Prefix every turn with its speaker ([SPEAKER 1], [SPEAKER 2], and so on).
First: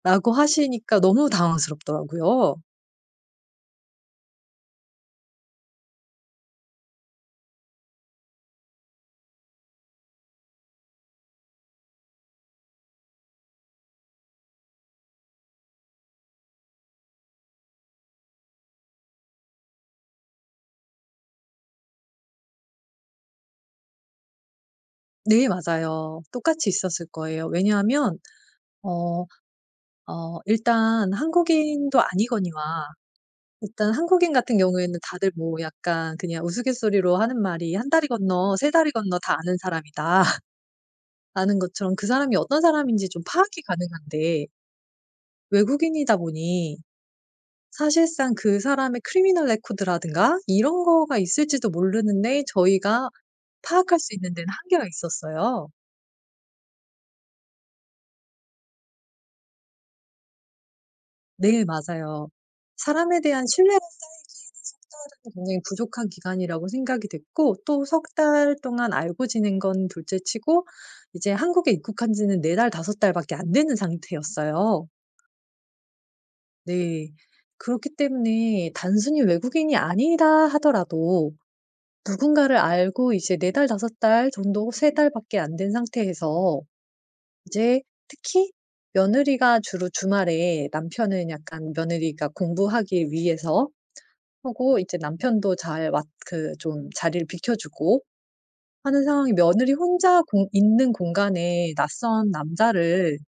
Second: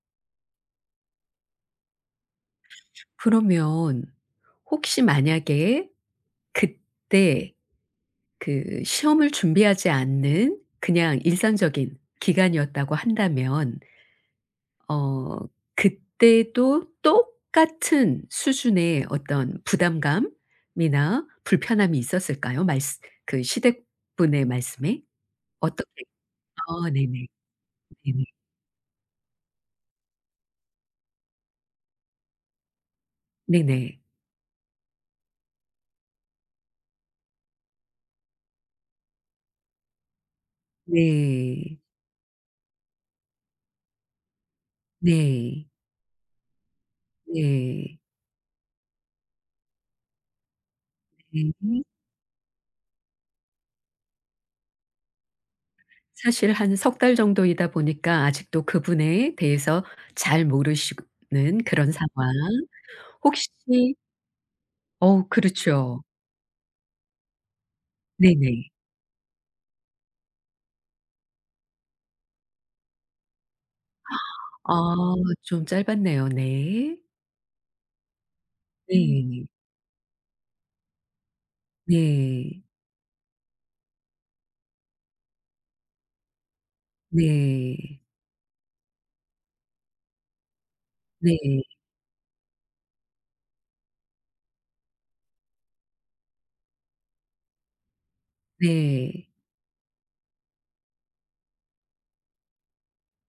[SPEAKER 1] 라고 하시니까 너무 당황스럽더라고요.
[SPEAKER 2] 그러면 혹시 만약에 그때 그 시험을 준비하지 않는 그냥 일상적인 기간이었다고 한다면 어 그때도 똑같은 수준의 어떤 부담감 이나 불편함이 있었을까요? 말쓰 그 시댁 분의 말씀에?
[SPEAKER 1] 네
[SPEAKER 2] 어떻게
[SPEAKER 1] 맞아요. 똑같이
[SPEAKER 2] 아
[SPEAKER 1] 있었을
[SPEAKER 2] 네네.
[SPEAKER 1] 거예요. 왜냐하면
[SPEAKER 2] 네네.
[SPEAKER 1] 어 어 일단 한국인도 아니거니와 일단
[SPEAKER 2] 네네.
[SPEAKER 1] 한국인 같은 경우에는 다들 뭐 약간 그냥 우스갯소리로 하는 말이 "1 다리 건너 3 다리 건너 다 아는 사람이다." 라는
[SPEAKER 2] 네.
[SPEAKER 1] 것처럼 그 사람이 어떤 사람인지 좀 파악이 가능한데
[SPEAKER 2] 네.
[SPEAKER 1] 외국인이다 보니
[SPEAKER 2] 네.
[SPEAKER 1] 사실상 그 사람의 criminal record라든가 이런 거가 있을지도
[SPEAKER 2] 으흠.
[SPEAKER 1] 모르는데 저희가 파악할 수 있는 데는 한계가 있었어요.
[SPEAKER 2] 사실 한 3 달 정도이다 보니까 아직도 그분에 대해서 잘
[SPEAKER 1] 네
[SPEAKER 2] 모르시고는 그런 상황.
[SPEAKER 1] 맞아요. 사람에 대한
[SPEAKER 2] 혹시
[SPEAKER 1] 신뢰가 쌓이기에는 3
[SPEAKER 2] 어우.
[SPEAKER 1] 달은 굉장히
[SPEAKER 2] 그렇죠.
[SPEAKER 1] 부족한 기간이라고 생각이 됐고 또 3 달
[SPEAKER 2] 네네.
[SPEAKER 1] 동안 알고 지낸 건 둘째 치고 이제 한국에 입국한 지는 4 달, 5 달밖에 안 되는
[SPEAKER 2] 아
[SPEAKER 1] 상태였어요.
[SPEAKER 2] 좀 짧았네요. 네.
[SPEAKER 1] 네. 그렇기 때문에 단순히
[SPEAKER 2] 네.
[SPEAKER 1] 외국인이 아니다 하더라도 누군가를
[SPEAKER 2] 네.
[SPEAKER 1] 알고 이제 4 달, 5 달 정도 3 달밖에 안 된 상태에서 이제
[SPEAKER 2] 네.
[SPEAKER 1] 특히 며느리가 주로 주말에 남편은
[SPEAKER 2] 네.
[SPEAKER 1] 약간 며느리가 공부하기 위해서 하고 이제 남편도 잘 왔 그 좀 자리를 비켜 주고 하는
[SPEAKER 2] 네.
[SPEAKER 1] 상황이 며느리 혼자 공 있는 공간에 낯선 남자를